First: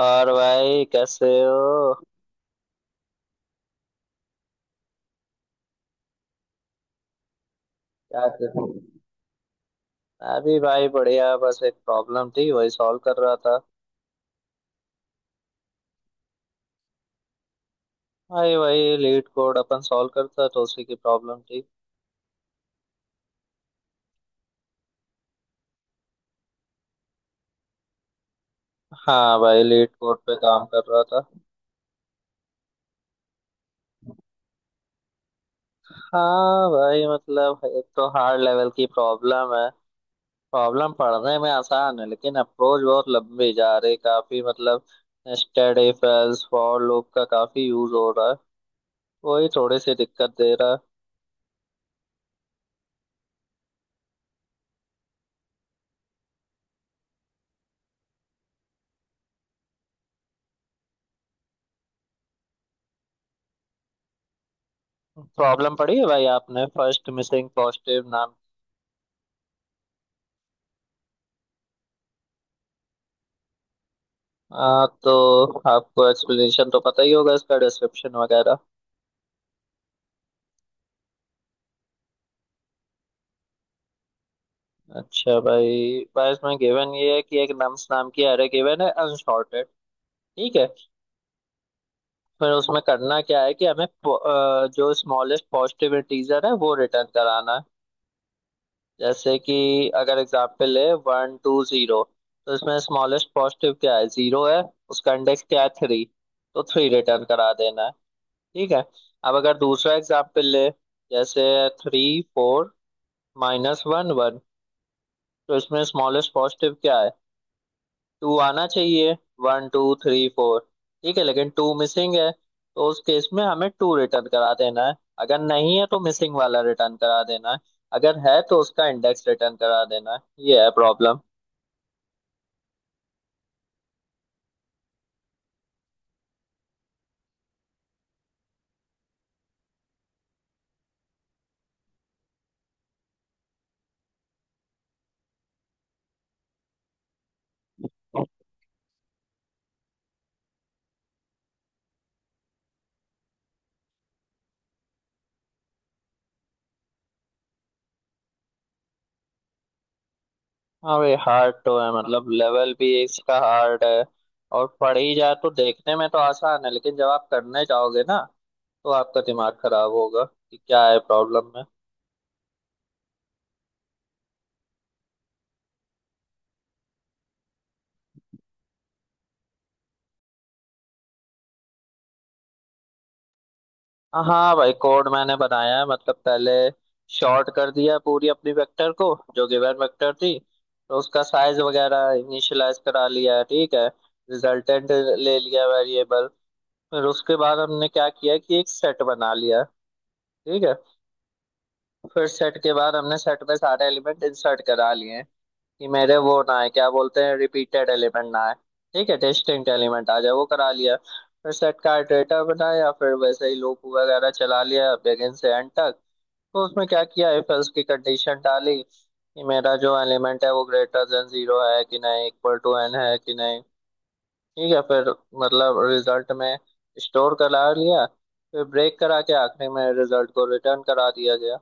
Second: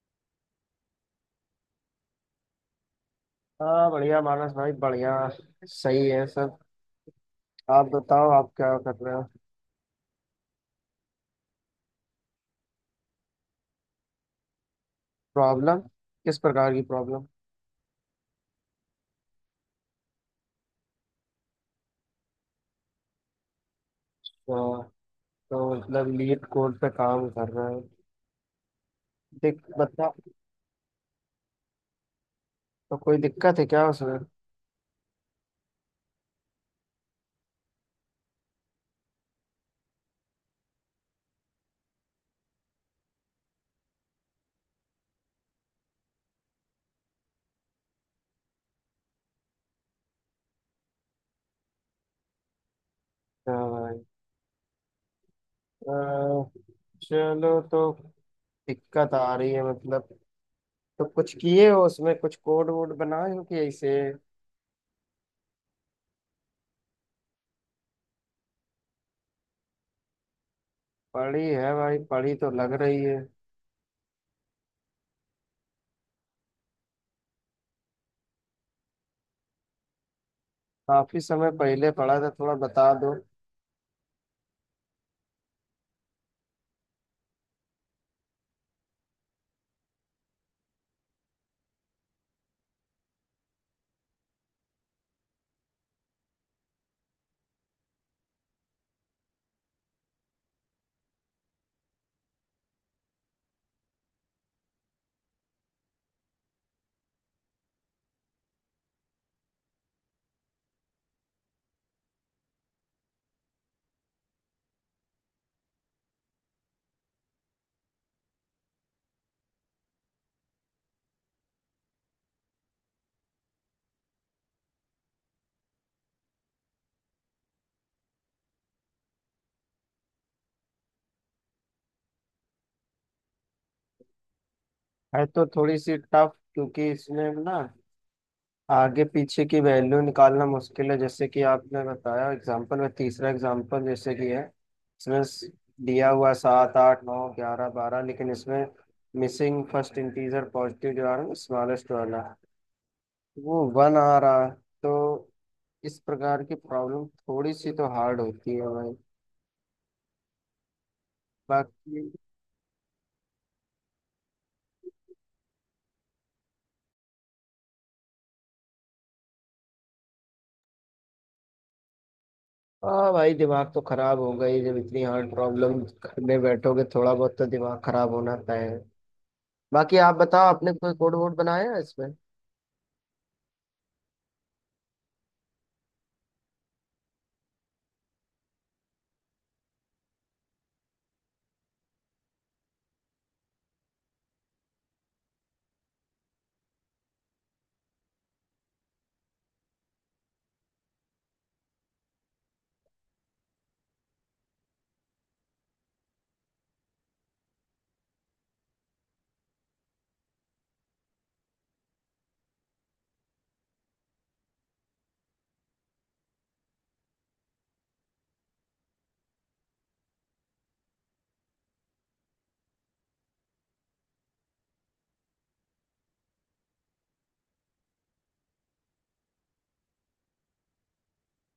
और भाई कैसे हो हाँ बढ़िया मानस भाई बढ़िया। सही है सब। आप क्या बताओ कर आप रहे हो? क्या कर रहे हो। मैं भी भाई बढ़िया, बस एक प्रॉब्लम थी वही सॉल्व कर रहा था। प्रॉब्लम। किस प्रकार की प्रॉब्लम। भाई वही लीड कोड अपन सॉल्व करता तो उसी की प्रॉब्लम थी। तो, तो मतलब लीड कोड पे काम कर रहे हो। हाँ दिक भाई, लीड बता, कोड पे काम कर रहा था। तो कोई दिक्कत है क्या उसमें। हाँ भाई, मतलब एक तो हार्ड लेवल की प्रॉब्लम है। प्रॉब्लम पढ़ने में आसान है लेकिन अप्रोच बहुत लंबी जा रही, काफी मतलब nested if else for loop का काफी यूज हो रहा है। वही थोड़ी सी दिक्कत दे रहा है। हाँ भाई। अ, चलो, तो दिक्कत आ रही है मतलब। तो कुछ किए हो उसमें, कुछ कोड वोड बनाए हो कि ऐसे। प्रॉब्लम पड़ी है भाई, आपने फर्स्ट मिसिंग पॉजिटिव नाम। पढ़ी है भाई, पढ़ी तो लग रही है। तो आपको एक्सप्लेनेशन तो पता ही होगा, इसका डिस्क्रिप्शन वगैरह। काफी समय पहले पढ़ा था, थोड़ा बता दो। अच्छा भाई, भाई इसमें गिवन ये है कि एक नम्स नाम की एरे गिवन है अनसॉर्टेड। ठीक है। फिर उसमें करना क्या है कि हमें जो स्मॉलेस्ट पॉजिटिव इंटीजर है वो रिटर्न कराना है। जैसे कि अगर एग्जाम्पल है वन टू जीरो, तो इसमें स्मॉलेस्ट पॉजिटिव क्या है, जीरो है। उसका इंडेक्स क्या है, थ्री। तो थ्री रिटर्न करा देना है। ठीक है। अब अगर दूसरा एग्जाम्पल ले, जैसे three, four, minus one, one. तो इसमें स्मॉलेस्ट पॉजिटिव क्या है, टू आना चाहिए। वन टू थ्री फोर, ठीक है, लेकिन टू मिसिंग है, तो उस केस में हमें टू रिटर्न करा देना है। अगर नहीं है तो मिसिंग वाला रिटर्न करा देना है, अगर है तो उसका इंडेक्स रिटर्न करा देना है। ये है प्रॉब्लम। है तो थोड़ी सी टफ, क्योंकि इसमें ना आगे पीछे की वैल्यू निकालना मुश्किल है। जैसे कि आपने बताया एग्जांपल में, तीसरा एग्जांपल जैसे कि है, इसमें दिया हुआ है सात आठ नौ 11 12, लेकिन इसमें मिसिंग फर्स्ट इंटीजर पॉजिटिव जो आ रहा है स्मॉलेस्ट वाला, वो वन आ रहा है। तो इस प्रकार की प्रॉब्लम थोड़ी सी तो हार्ड होती है भाई। हाँ भाई, हार्ड तो है, बाकी, मतलब लेवल भी इसका हार्ड है। और पढ़ ही जाए तो देखने में तो आसान है, लेकिन जब आप करने जाओगे ना, तो आपका दिमाग खराब होगा कि क्या है प्रॉब्लम में। हाँ भाई दिमाग तो खराब होगा ही, जब इतनी हार्ड प्रॉब्लम में बैठोगे थोड़ा बहुत तो दिमाग खराब होना तय है। बाकी आप बताओ, आपने कोई कोड वोड बनाया है इसमें। हाँ हाँ भाई, कोड मैंने बनाया है। मतलब पहले शॉर्ट कर दिया पूरी अपनी वेक्टर को, जो गिवन वेक्टर थी। तो उसका साइज वगैरह इनिशियलाइज करा लिया है, ठीक है। रिजल्टेंट ले लिया वेरिएबल। फिर उसके बाद हमने क्या किया कि एक सेट बना लिया, ठीक है। फिर सेट के बाद हमने सेट में सारे एलिमेंट इंसर्ट करा लिए, कि मेरे वो ना है क्या बोलते हैं, रिपीटेड एलिमेंट ना है। ठीक है, डिस्टिंक्ट एलिमेंट आ जाए, वो करा लिया। फिर सेट का इटरेटर बनाया, फिर वैसे ही लूप वगैरह चला लिया बिगिन से एंड तक। तो उसमें क्या किया, इफ एल्स की कंडीशन डाली कि मेरा जो एलिमेंट है वो ग्रेटर देन जीरो है कि नहीं, इक्वल टू एन है कि नहीं। ठीक है, फिर मतलब रिजल्ट में स्टोर करा लिया, फिर ब्रेक करा के आखिरी में रिजल्ट को रिटर्न करा दिया गया।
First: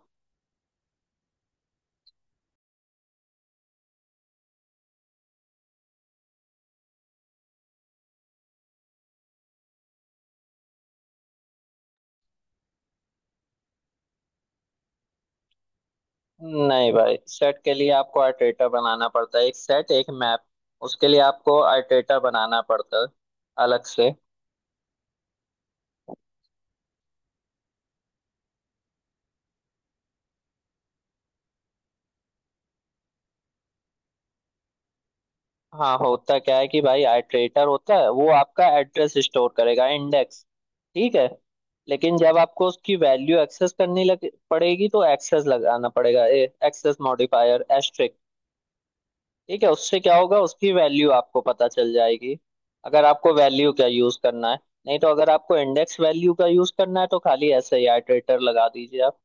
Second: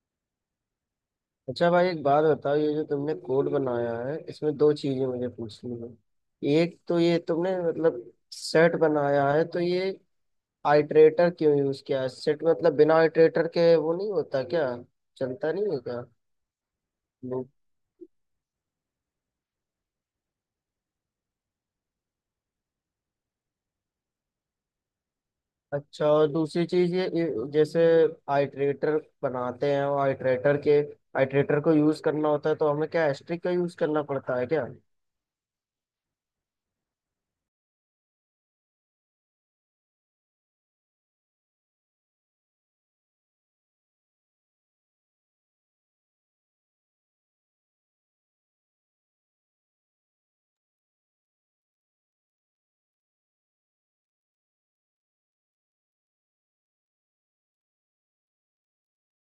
अच्छा भाई एक बात बताओ, ये जो तुमने कोड बनाया है इसमें दो चीजें मुझे पूछनी है। एक तो ये तुमने मतलब सेट बनाया है, तो ये आइटरेटर क्यों यूज किया है सेट मतलब? बिना आइटरेटर के वो नहीं होता क्या, चलता नहीं है क्या? नहीं भाई, लूप। सेट के लिए आपको आर्टेटा बनाना पड़ता है, एक सेट एक मैप उसके लिए आपको आर्टेटा बनाना पड़ता है अलग से। अच्छा, और दूसरी चीज, ये जैसे आइटरेटर बनाते हैं, और आइटरेटर को यूज करना होता है तो हमें क्या एस्ट्रिक का यूज करना पड़ता है क्या? हाँ, होता क्या है कि भाई आर्टेटर होता है वो आपका एड्रेस स्टोर करेगा, इंडेक्स। ठीक है, लेकिन जब आपको उसकी वैल्यू एक्सेस करनी लग पड़ेगी, तो एक्सेस लगाना पड़ेगा, एक्सेस मॉडिफायर। ठीक है, उससे क्या होगा उसकी वैल्यू आपको पता चल जाएगी, अगर आपको वैल्यू का यूज करना है। नहीं तो अगर आपको इंडेक्स वैल्यू का यूज करना है, तो खाली ऐसे ही आइटरेटर लगा दीजिए आप।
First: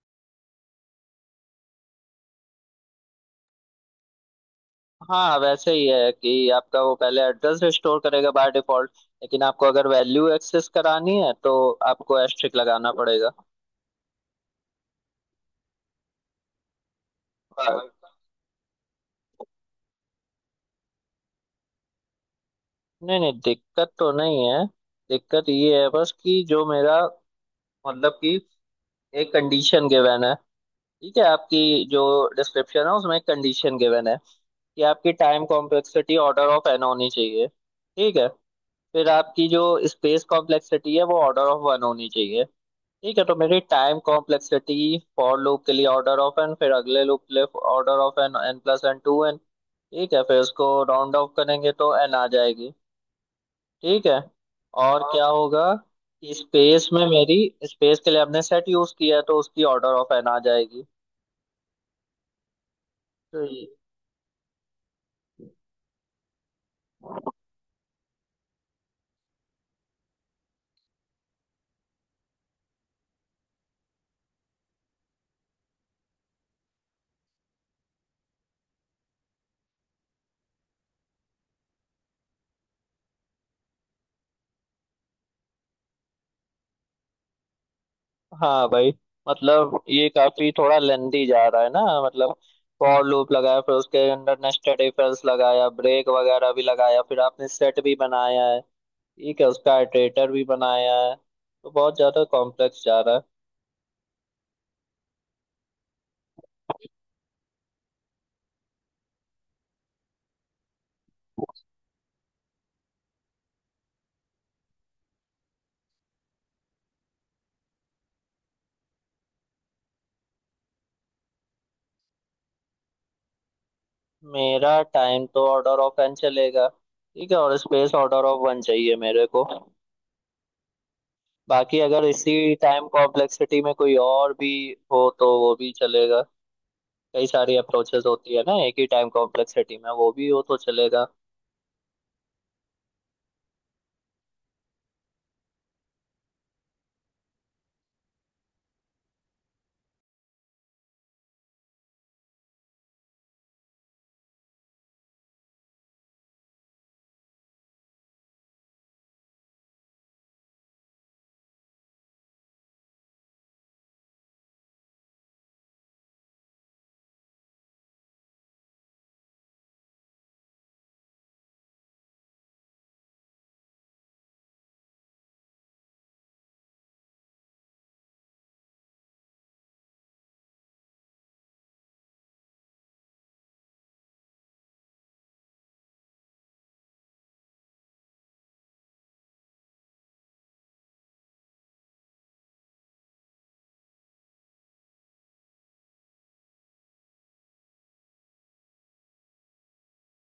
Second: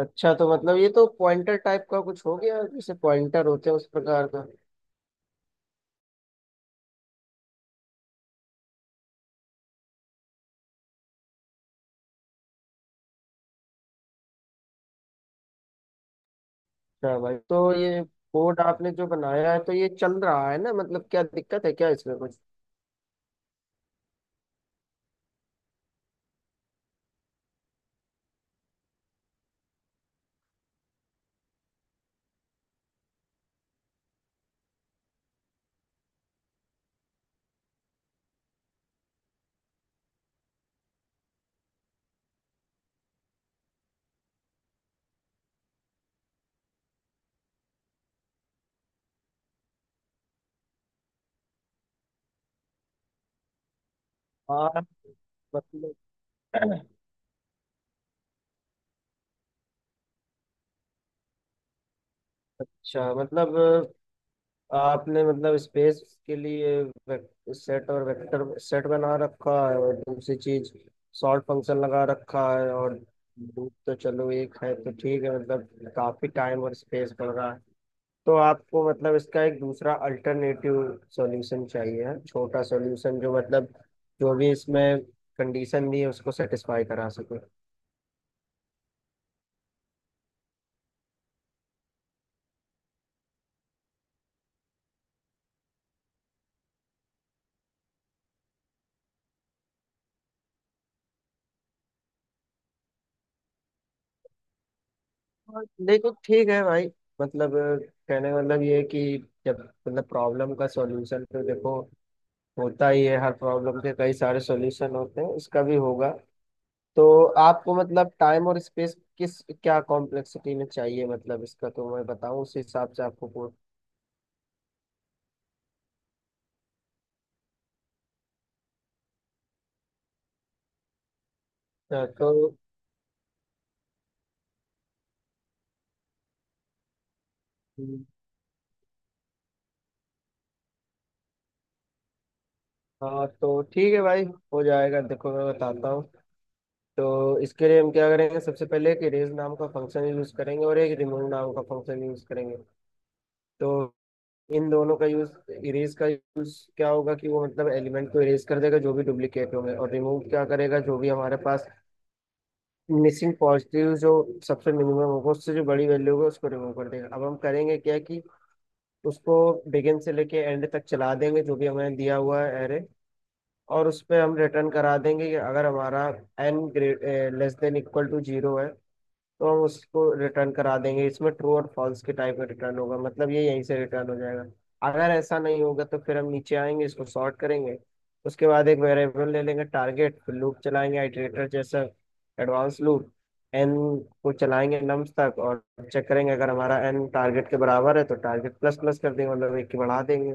अच्छा, तो मतलब ये तो पॉइंटर टाइप का कुछ हो गया, जैसे पॉइंटर होते हैं उस प्रकार का। हाँ वैसे ही है कि आपका वो पहले एड्रेस स्टोर करेगा बाय डिफॉल्ट, लेकिन आपको अगर वैल्यू एक्सेस करानी है तो आपको एस्ट्रिक लगाना पड़ेगा। अच्छा भाई, तो नहीं, ये कोड आपने जो बनाया है तो ये चल रहा है ना, मतलब क्या दिक्कत है क्या इसमें कुछ? नहीं दिक्कत तो नहीं है। दिक्कत ये है बस, कि जो मेरा मतलब कि एक कंडीशन गिवन है, ठीक है आपकी, जो डिस्क्रिप्शन है उसमें एक कंडीशन गिवन है कि आपकी time complexity order of N होनी चाहिए, ठीक है। फिर आपकी जो स्पेस कॉम्प्लेक्सिटी है वो ऑर्डर ऑफ वन होनी चाहिए। ठीक है, तो मेरी टाइम कॉम्प्लेक्सिटी फॉर लूप के लिए ऑर्डर ऑफ एन, फिर अगले लूप के लिए order of N, N plus N two N, ठीक है, फिर उसको राउंड ऑफ करेंगे तो एन आ जाएगी। ठीक है, हाँ और क्या होगा मतलब, कि अच्छा, स्पेस में मेरी स्पेस के लिए आपने सेट यूज किया है, तो उसकी ऑर्डर ऑफ एन आ जाएगी। तो मतलब आपने मतलब स्पेस के लिए सेट और वेक्टर सेट बना रखा है, और दूसरी चीज सॉर्ट फंक्शन लगा रखा है, और लूप तो चलो एक है तो ठीक है, मतलब काफी टाइम और स्पेस पड़ रहा है। तो आपको मतलब इसका एक दूसरा अल्टरनेटिव सॉल्यूशन चाहिए है, छोटा सॉल्यूशन, जो मतलब जो भी इसमें कंडीशन दी है उसको सेटिस्फाई करा सके। हाँ भाई, मतलब ये काफी थोड़ा लेंदी जा रहा है ना, मतलब फॉर लूप लगाया, फिर उसके अंदर नेस्टेड इफ एल्स लगाया, ब्रेक वगैरह भी लगाया, फिर आपने सेट भी बनाया है। ठीक है, उसका इटरेटर भी बनाया है, तो बहुत ज्यादा कॉम्प्लेक्स जा रहा है। और देखो ठीक है भाई, मतलब कहने का मतलब ये है कि जब मतलब प्रॉब्लम का सॉल्यूशन, तो देखो होता ही है, हर प्रॉब्लम के कई सारे सॉल्यूशन होते हैं, इसका भी होगा। तो आपको मतलब टाइम और स्पेस किस, क्या कॉम्प्लेक्सिटी में चाहिए मतलब इसका, तो मैं बताऊं उस हिसाब से आपको मेरा टाइम तो ऑर्डर ऑफ एन चलेगा, ठीक है, और स्पेस ऑर्डर ऑफ वन चाहिए मेरे को। बाकी अगर तो इसी टाइम कॉम्प्लेक्सिटी में कोई और भी हो तो वो भी चलेगा। कई सारी अप्रोचेस होती है ना, एक ही टाइम कॉम्प्लेक्सिटी में वो भी हो तो चलेगा। हाँ, तो ठीक है भाई, हो जाएगा। देखो मैं बताता हूँ। तो इसके लिए हम क्या करेंगे, सबसे पहले एक इरेज नाम का फंक्शन यूज करेंगे और एक रिमूव नाम का फंक्शन यूज करेंगे। तो इन दोनों का यूज, इरेज का यूज क्या होगा कि वो मतलब एलिमेंट को इरेज कर देगा जो भी डुप्लीकेट होंगे, और रिमूव क्या करेगा, जो भी हमारे पास मिसिंग पॉजिटिव जो सबसे मिनिमम होगा उससे जो बड़ी वैल्यू होगी उसको रिमूव कर देगा। अब हम करेंगे क्या कि उसको बिगिन से लेके एंड तक चला देंगे, जो भी हमें दिया हुआ है एरे, और उस पे हम रिटर्न करा देंगे कि अगर हमारा N great less than equal to zero है तो हम उसको रिटर्न करा देंगे। इसमें ट्रू और फॉल्स के टाइप में रिटर्न होगा, मतलब ये यहीं से रिटर्न हो जाएगा। अगर ऐसा नहीं होगा तो फिर हम नीचे आएंगे, इसको सॉर्ट करेंगे। उसके बाद एक वेरिएबल ले लेंगे टारगेट, फिर लूप चलाएंगे आइटरेटर जैसा, एडवांस लूप, एन को चलाएंगे नम्स तक, और चेक करेंगे अगर हमारा एन टारगेट के बराबर है तो टारगेट प्लस प्लस कर देंगे, मतलब एक की बढ़ा देंगे।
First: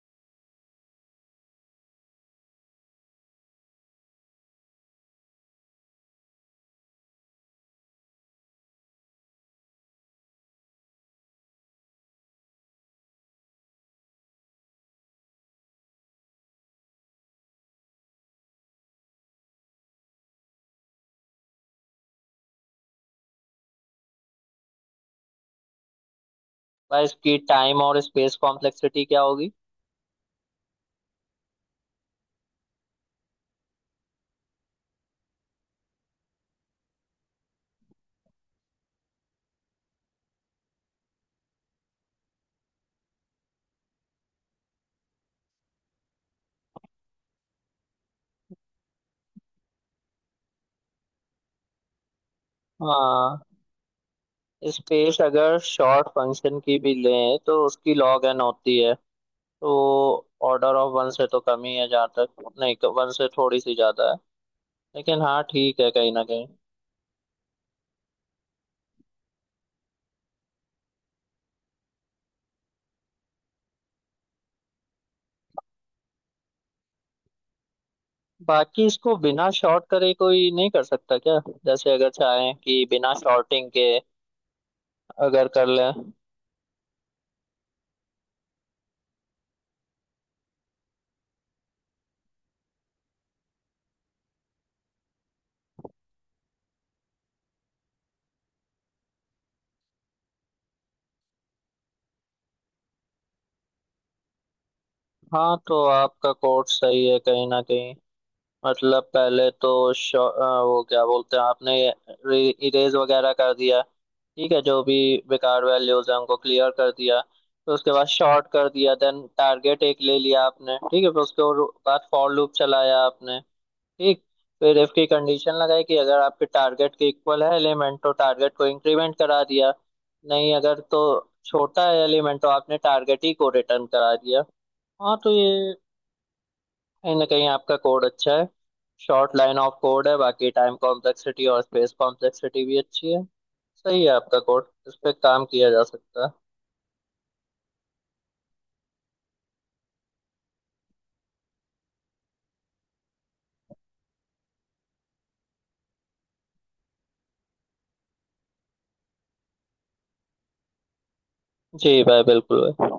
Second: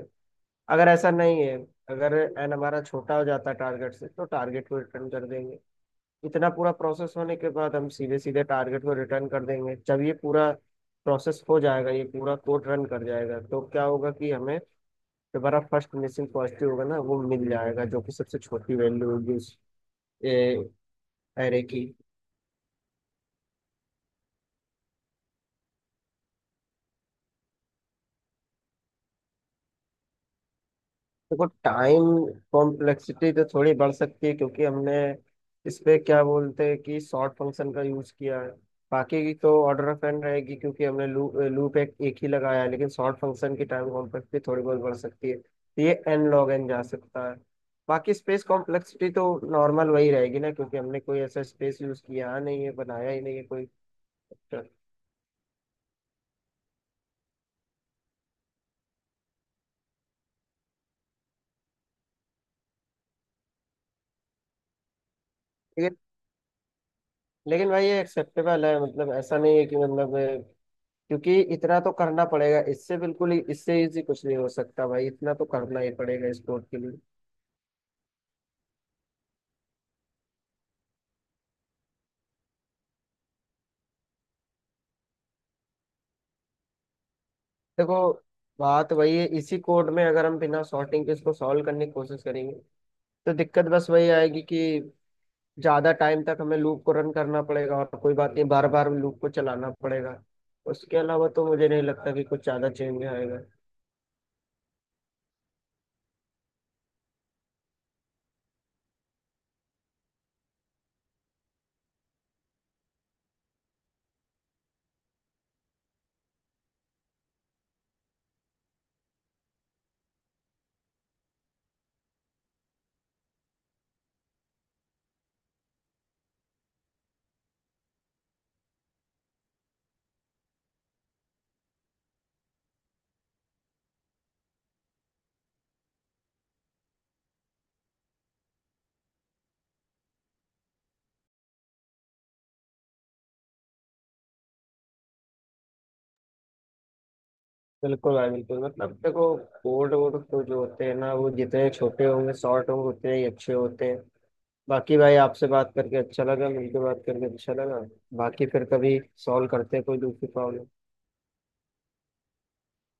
अगर ऐसा नहीं है, अगर एन हमारा छोटा हो जाता है टारगेट से, तो टारगेट को रिटर्न कर देंगे। इतना पूरा प्रोसेस होने के बाद हम सीधे सीधे टारगेट को रिटर्न कर देंगे। जब ये पूरा प्रोसेस हो जाएगा, ये पूरा कोड रन कर जाएगा, तो क्या होगा कि हमें दोबारा फर्स्ट मिसिंग पॉजिटिव होगा ना, वो मिल जाएगा, जो कि सबसे छोटी वैल्यू होगी उस एरे की। भाई, इसकी टाइम और स्पेस कॉम्प्लेक्सिटी क्या होगी? देखो टाइम कॉम्प्लेक्सिटी तो थोड़ी बढ़ सकती है, क्योंकि हमने इस पे क्या बोलते हैं कि सॉर्ट फंक्शन का यूज किया है। बाकी की तो ऑर्डर ऑफ एन रहेगी, क्योंकि हमने लूप लूप एक, एक ही लगाया है, लेकिन सॉर्ट फंक्शन की टाइम कॉम्प्लेक्सिटी थोड़ी बहुत बढ़ सकती है, तो ये एन लॉग एन जा सकता है। बाकी स्पेस कॉम्प्लेक्सिटी तो नॉर्मल वही रहेगी ना, क्योंकि हमने कोई ऐसा स्पेस यूज किया नहीं है, बनाया ही नहीं हाँ, है कोई। स्पेस अगर शॉर्ट फंक्शन की भी लें तो उसकी लॉग एन होती है, तो ऑर्डर ऑफ वन से तो कम ही है, जहाँ तक नहीं, वन से थोड़ी सी ज्यादा है। लेकिन हाँ ठीक है, लेकिन कहीं ना कहीं। लेकिन भाई ये एक्सेप्टेबल है, मतलब ऐसा नहीं है कि मतलब, क्योंकि इतना तो करना पड़ेगा, इससे बिल्कुल ही, इससे इजी कुछ नहीं हो सकता भाई, इतना तो करना ही पड़ेगा इस कोड के लिए। बाकी इसको बिना शॉर्ट करे कोई नहीं कर सकता क्या? जैसे अगर चाहें कि बिना शॉर्टिंग के अगर कर लें। देखो बात वही है, इसी कोड में अगर हम बिना सॉर्टिंग के इसको सॉल्व करने की कोशिश करेंगे तो दिक्कत बस वही आएगी कि ज्यादा टाइम तक हमें लूप को रन करना पड़ेगा, और कोई बात नहीं बार बार लूप को चलाना पड़ेगा। उसके अलावा तो मुझे नहीं लगता कि कुछ ज्यादा चेंज आएगा। हाँ तो आपका कोड सही है, कहीं ना कहीं। मतलब पहले तो वो क्या बोलते हैं, आपने इरेज वगैरह कर दिया। ठीक है, जो भी बेकार वैल्यूज है उनको क्लियर कर दिया, फिर उसके बाद शॉर्ट कर दिया, देन टारगेट एक ले लिया आपने, ठीक है, फिर बाद फॉर लूप चलाया आपने, ठीक। फिर इफ की कंडीशन लगाई कि अगर आपके टारगेट के इक्वल है एलिमेंट तो टारगेट को इंक्रीमेंट करा दिया, नहीं अगर तो छोटा है एलिमेंट तो आपने टारगेट ही को रिटर्न करा दिया। हाँ तो ये, कहीं ना कहीं आपका कोड अच्छा है, शॉर्ट लाइन ऑफ कोड है, बाकी टाइम कॉम्प्लेक्सिटी और स्पेस कॉम्प्लेक्सिटी भी अच्छी है। सही है, आपका कोड इस पे काम किया जा सकता है। बिल्कुल भाई बिल्कुल, मतलब देखो कोड वोड तो जो होते हैं ना वो जितने छोटे होंगे, शॉर्ट होंगे, उतने ही अच्छे होते हैं। बाकी भाई आपसे बात करके अच्छा लगा, मिलके बात करके अच्छा लगा। बाकी फिर कभी सॉल्व करते हैं कोई दूसरी प्रॉब्लम। जी भाई, बिल्कुल भाई।